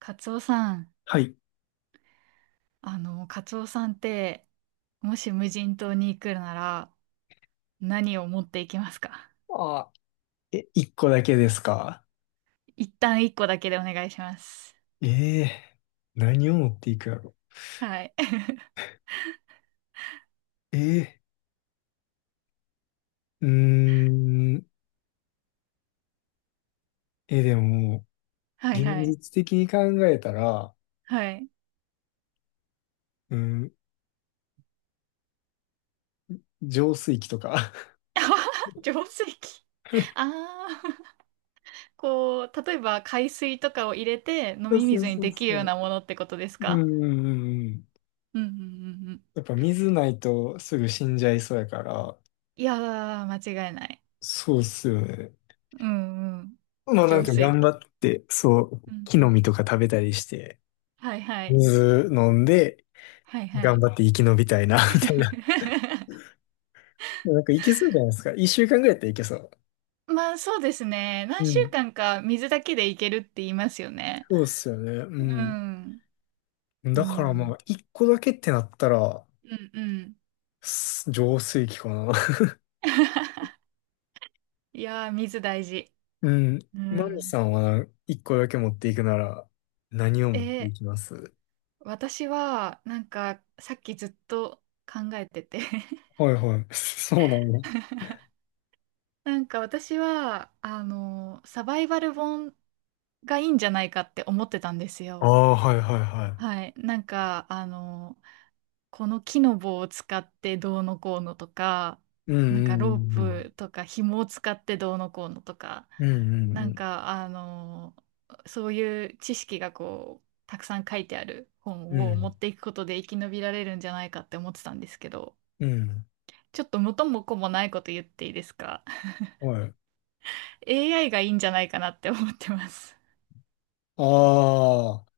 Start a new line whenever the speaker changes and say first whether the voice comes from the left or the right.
right: カツオさん、
left: はい。
right: カツオさんって、もし無人島に行くなら、何を持っていきますか？
left: ああ、え、一個だけですか？
right: 一旦一個だけでお願いします。
left: ええー、何を持っていくやろ。
right: はい。
left: ええー、うーん、え、でも、
right: はい
left: 現
right: はい。
left: 実的に考えたら、
right: はい。
left: うん、浄水器とか。
right: 浄水器。ああ、こう、例えば海水とかを入れて飲
left: そう
right: み
left: そう
right: 水に
left: そう
right: できる
left: そ
right: ような
left: う。
right: ものってことです
left: うん
right: か？
left: うんうんうん。
right: うんうんうんうん。
left: やっぱ水ないとすぐ死んじゃいそうやから、
right: いやー、間違いない。
left: そうっすよね。
right: うんうん。
left: まあなん
right: 浄
left: か
right: 水
left: 頑張
right: 器。
left: って、そう、
right: うん
left: 木
right: う
left: の
right: ん。
left: 実とか食べたりして、
right: はいはい。
left: 水飲んで、
right: はいは
left: 頑
right: い。
left: 張って生き延びたいな、みたいな。なんかいけそうじゃないですか。1週間ぐらいやったらいけそう。
right: まあそうですね。何
left: う
right: 週
left: ん。
right: 間か水だけでいけるって言いますよね。
left: そうっすよね。
right: う
left: う
right: ん。
left: ん。
right: う
left: だからま
right: ん。
left: あ、一個だけってなったら、
right: うんうん。
left: 浄水器かな。
right: いやー、水大事。
left: うん。
right: う
left: マミ
right: ん。
left: さんは一個だけ持っていくなら、何を持ってい
right: え、
left: きます？
right: 私は、なんか、さっきずっと考えてて、
left: はいはい。そうなんだ。
right: なんか私は、サバイバル本がいいんじゃないかって思ってたんです
left: あ
right: よ。
left: あ、はいはいは
right: はい。なんか、この木の棒を使ってどうのこうのとか、
left: い。う
right: なんかロー
left: んうん
right: プとか紐を使ってどうのこうのとか、
left: うん
right: な
left: う
right: ん
left: ん。
right: か、そういう知識がこう、たくさん書いてある
left: うん
right: 本
left: うんう
right: を持
left: ん。
right: っていくことで生き延びられるんじゃないかって思ってたんですけど、
left: うん。
right: ちょっと元も子もないこと言っていいですか？
left: はい。
right: AI がいいんじゃないかなって思ってます。
left: ああ。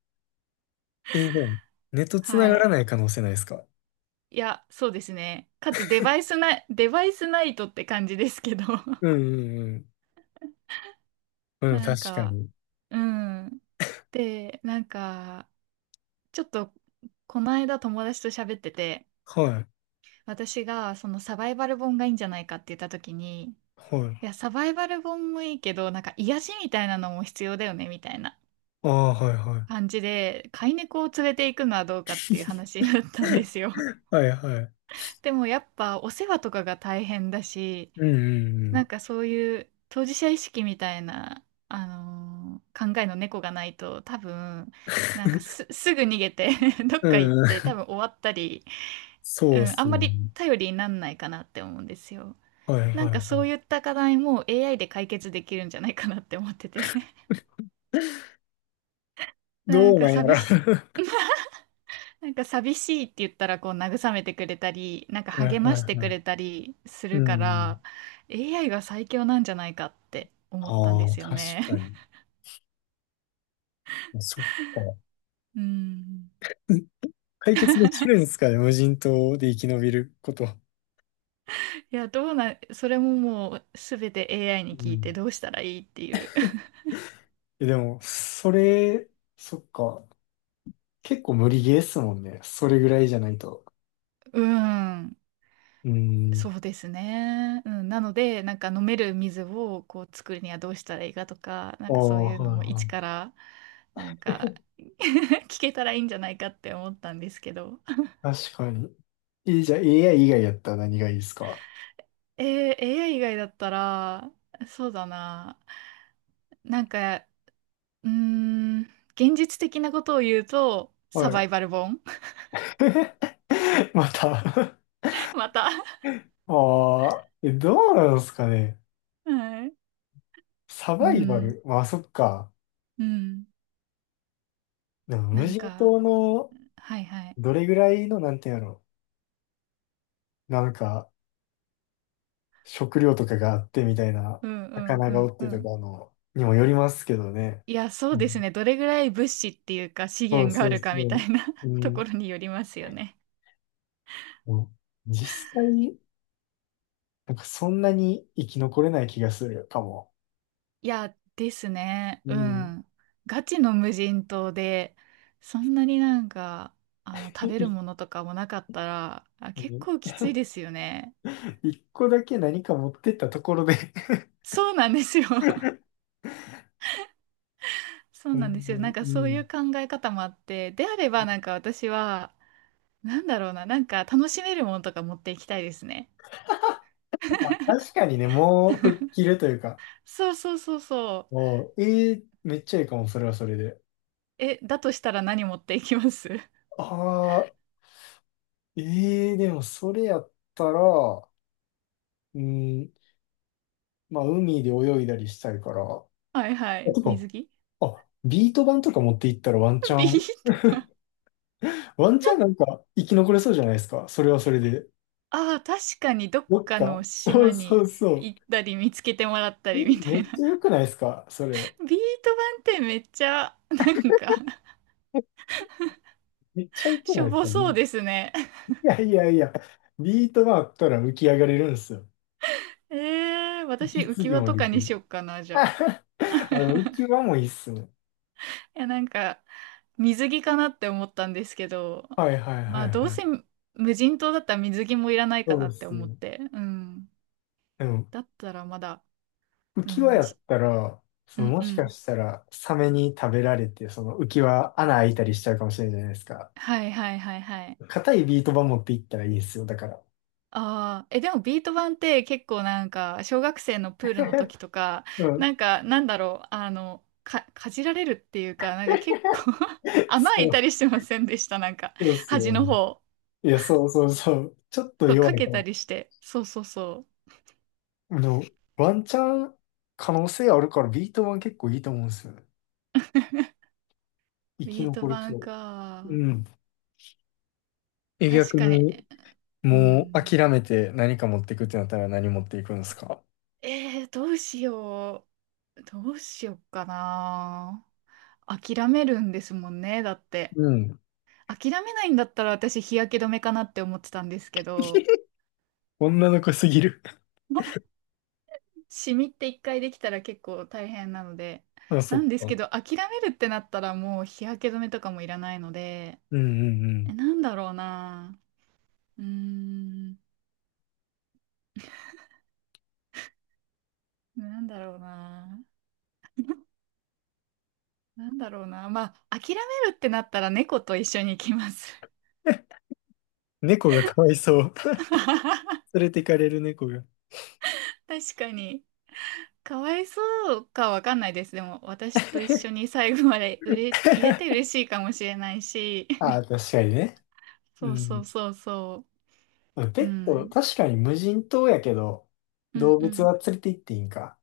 left: でも、ネット 繋
right: は
left: がら
right: い。
left: ない可能性ないですか？
right: いや、そうですね。かつデバイスない、デバイスナイトって感じですけど、
left: うんうんうん。うん、
right: なん
left: 確か
right: か、
left: に。
right: うん。で、なんか、ちょっと、この間友達と喋ってて、
left: はい。
right: 私がそのサバイバル本がいいんじゃないかって言った時に、い
left: はい。
right: や、サバイバル本もいいけど、なんか癒しみたいなのも必要だよね、みたいな
left: ああ、はいはい。
right: 感じで、飼い猫を連れて行くのはどうかっていう話だったんですよ。
left: はいはい。
right: でもやっぱお世話とかが大変だし、
left: うんう
right: な
left: ん
right: んかそういう当事者意識みたいな、考えの猫がないと多分なんかすぐ逃げて、 どっ
left: う
right: か行っ
left: ん。う
right: て多
left: ん、
right: 分終わったり、う
left: そうっ
right: ん、あ
left: す
right: んま
left: ね。
right: り頼りになんないかなって思うんですよ。
left: はい
right: なん
left: はいは
right: かそう
left: い。
right: いった課題も AI で解決できるんじゃないかなって思ってて、 なん
left: どう
right: か
left: なんやろ。
right: 寂し、
left: は
right: なんか寂しいって言ったらこう慰めてくれたり、なんか
left: いはい
right: 励まして
left: は
right: く
left: い。
right: れたりす
left: う
right: るか
left: ん。
right: ら AI が最強なんじゃないかって思ったん
left: あ
right: で
left: あ、
right: すよ
left: 確
right: ね。
left: かに。そっか。
right: うん。
left: うん、解決できるんですかね、無人島で生き延びること？
right: いや、どうな、それももうすべて AI に
left: う
right: 聞いて
left: ん。
right: どうしたらいいっていう。
left: え、でも、それ、そっか。結構無理ゲーっすもんね。それぐらいじゃないと。
right: うん、
left: うん。
right: そうですね。うん、なので、なんか飲める水をこう作るにはどうしたらいいかとか、な
left: あ
right: ん
left: あ、
right: かそういうの
left: はい
right: も一
left: は
right: から、なんか、
left: い。
right: 聞けたらいいんじゃないかって思ったんですけど。
left: 確かに。え、じゃあ AI 以外やったら何がいいですか？
right: AI 以外だったら、そうだな。なんか、うーん、現実的なことを言うと、
left: は
right: サバ
left: い。
right: イバル本。
left: また
right: また。
left: ああ、え、どうなんですかね。
right: はい。
left: サ
right: う
left: バイバ
right: ん、
left: ル。まあ、そっか。
right: うん。
left: でも、無
right: なん
left: 人
right: か、
left: 島の
right: はいはい。
left: どれぐらいの、なんていうんやろ。なんか、食料とかがあってみたいな、
right: うんうん
left: 魚
right: う
left: がお
right: ん
left: っ
right: う
left: てと
right: ん。
left: かの、にもよりますけどね。
right: いや、そ
left: う
right: うです
left: ん、
right: ね。どれぐらい物資っていうか資
left: そう
right: 源があ
left: そう
right: るかみ
left: そ
right: た
left: う。
right: いな、
left: う
right: とこ
left: ん、
right: ろによりますよね。
left: もう実際、なんかそんなに生き残れない気がするかも。
right: いや、ですね。
left: う
right: う
left: ん。
right: ん。ガチの無人島で、そんなになんか、食べる ものとかもなかったら、あ、結構きついですよね。
left: 一個だけ何か持ってったところで。
right: そうなんですよ。そう
left: う
right: なんで
left: ん、
right: すよ。なんか
left: う
right: そういう
left: ん。
right: 考え方もあって、であればなんか私は、なんだろうな、なんか楽しめるものとか持っていきたいですね。
left: 確 かにね、もう吹っ切るというか、
right: そうそうそうそう。
left: もう、ええめっちゃいいかも、それはそれで。
right: え、だとしたら何持っていきます？
left: ああ、ええでもそれやったら、うん、まあ、海で泳いだりしたいから。
right: はいは
left: あ、
right: い。
left: てか、
right: 水着。
left: あ、ビート板とか持っていったらワンチ ャ
right: ビ
left: ン、
right: ー玉。
left: ワンチャンなんか生き残れそうじゃないですか、それはそれで。
right: ああ、確かにどっ
left: どっ
right: か
left: か、
right: の
left: そ
right: 島
left: うそ
right: に
left: うそう。
right: 行ったり見つけてもらった
left: え、
right: りみた
left: め
right: いな。
left: っちゃ良 くないですか、それ。
right: ビート板ってめっちゃ、なんか、
left: めっちゃ良 く
right: し
left: ない
right: ょ
left: です
right: ぼ
left: か、
right: そうですね。
left: いやいやいや、ビートがあったら浮き上がれるんですよ。
right: 私
left: 息
right: 浮
left: 継
right: き
left: ぎ
right: 輪
left: も
right: と
left: で
right: か
left: き
right: にし
left: る。
right: よっかな、じゃあ。
left: あ浮き輪もいいっすね。
right: いや、なんか、水着かなって思ったんですけど、
left: はいはい
right: ま
left: は
right: あ、
left: い
right: どう
left: はい。
right: せ無人島だったら水着もいらない
left: そ
right: かな
left: うっ
right: って
left: す
right: 思っ
left: ね。
right: て。うん。
left: でも、
right: だったらまだ。
left: 浮
right: う
left: き輪
right: ん、
left: やったら、
right: うん
left: も
right: う
left: しか
right: ん。
left: したら、サメに食べられて、その浮き輪穴開いたりしちゃうかもしれないじゃないですか。
right: はいはいはいはい。
left: 硬いビート板持っていったらいいですよ、だから。
right: ああ、え、でもビート板って結構なんか、小学生のプールの 時とか、
left: うん。
right: なんか、なんだろう、かじられるっていうか、なんか結構、 穴
left: そ
right: 開いた
left: う、
right: りしてませんでした、なんか、
left: そうっす
right: 端
left: よ
right: の
left: ね。
right: 方。
left: いや、そうそうそう。ちょっと
right: そう、
left: 弱
right: か
left: い
right: け
left: か
right: た
left: ら。
right: りして。そうそうそ
left: あの、ワンチャン可能性あるから、ビート板結構いいと思うんですよね。
right: う。
left: 生き
right: ビート
left: 残る気
right: 板
left: を。う
right: か。
left: ん。え、
right: 確
left: 逆
right: かに。
left: に、
right: う
left: もう
right: ん。
left: 諦めて何か持っていくってなったら何持っていくんですか？
right: どうしよう。どうしようかな。諦めるんですもんね、だって。
left: うん。
right: 諦めないんだったら私日焼け止めかなって思ってたんですけど、
left: 女の子すぎる。
right: まあシミって一回できたら結構大変なので、
left: あ、そ
right: な
left: っ
right: んです
left: か。
right: けど諦めるってなったらもう日焼け止めとかもいらないので、
left: うんうんう
right: え、
left: ん。
right: なんだろうな。うーん、なんだろうな。なんだろうな。まあ、諦めるってなったら猫と一緒に行きます。
left: 猫がかわいそう。連れてかれる猫が。
right: 確かに。かわいそうかわかんないです。でも、私と一緒に最後までうれ入れて嬉しいかもしれないし。
left: ああ、確かにね。う
right: そうそう
left: ん。
right: そうそう。う
left: ペット、
right: ん。
left: 確かに無人島やけど、
right: うん
left: 動
right: う
left: 物
right: ん。
left: は連れて行っていいんか。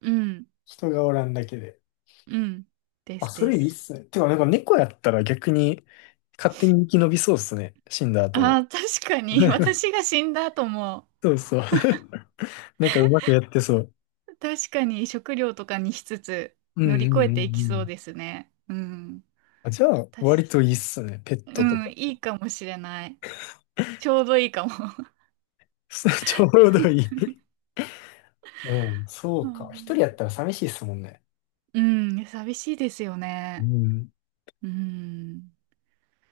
right: うん。
left: 人がおらんだけで。
right: うん。で
left: あ、
right: す
left: そ
right: で
left: れいいっ
right: す。
left: すね。てか、なんか猫やったら逆に勝手に生き延びそうっすね。死んだ後
right: あ
left: も。
right: あ、確かに。私が死んだ後も、
left: そうそう。なんかうまくやってそう。
right: 確かに食料とかにしつつ
left: うん
right: 乗り
left: うんう
right: 越
left: ん
right: え
left: う
right: ていきそう
left: ん。
right: ですね。うん。
left: あ、じゃあ、
right: 確
left: 割と
right: か
left: いい
right: に。
left: っすね。ペッ
right: う
left: トとか。
right: ん。いいかもしれない。ちょうどいいかも。
left: ちょうどいい。うん、そ
right: う
left: うか。一人やっ
right: ん
left: たら寂しいっすもんね。
right: うん。寂しいですよ
left: う
right: ね。
left: ん。
right: うん。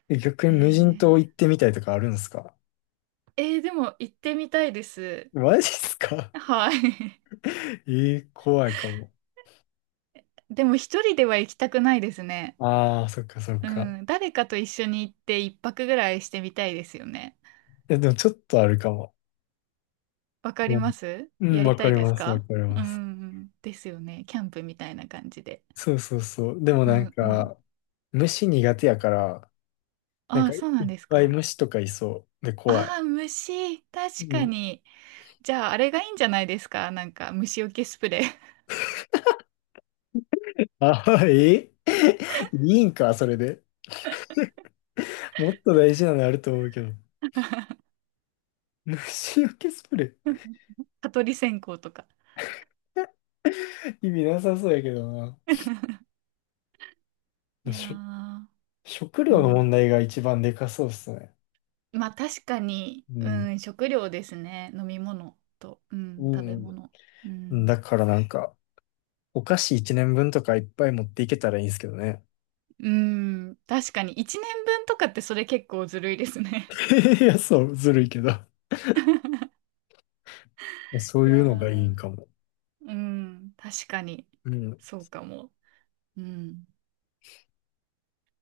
left: え逆に
right: え
left: 無人島
right: ー、
left: 行ってみたいとかあるんですか？
right: でも行ってみたいです。
left: マジっすか？
right: はい。
left: えー、怖いかも。
right: でも一人では行きたくないですね。
left: ああ、そっかそっ
right: う
left: か。
right: ん、誰かと一緒に行って一泊ぐらいしてみたいですよね。
left: え、でもちょっとあるかも。
right: わかり
left: うん、
right: ます。
left: うん
right: やり
left: わ
right: た
left: か
right: い
left: り
right: です
left: ます、わか
right: か？
left: り
right: う
left: ます。
right: ん、ですよね。キャンプみたいな感じで。
left: そうそうそう。でも
right: う
left: なん
right: んうん。
left: か、虫苦手やから、なん
right: あ
left: か
right: あ、
left: い
right: そうなん
left: っ
right: です
left: ぱい
right: か？
left: 虫とかいそう。で、怖
right: あ
left: い。
right: あ、虫。
left: う
right: 確か
left: ん、
right: に。じゃあ、あれがいいんじゃないですか？なんか、虫除けスプレー。
left: あ、え、いいんか、それで？もっと大事なのあると思うけど。虫除けスプレ
right: 蚊取り線香とか。
left: ー意味なさそうやけどな。
right: いや
left: しょ
right: ー、
left: 食
right: う
left: 料の問
right: ん。
left: 題が一番でかそうっすね。
right: まあ確かに、
left: う
right: う
left: ん。
right: ん、食料ですね。飲み物と、うん、食べ
left: う
right: 物。う
left: ん。
right: ん。
left: だからなんか、お菓子1年分とかいっぱい持っていけたらいいんですけどね。
right: うん、確かに1年分とかってそれ結構ずるいですね。
left: いや、そう、ずるいけど。そ う
right: い
left: い
right: や
left: うのがいいんかも。
right: ー、うん、確かに。
left: うん。
right: そうかも。うん。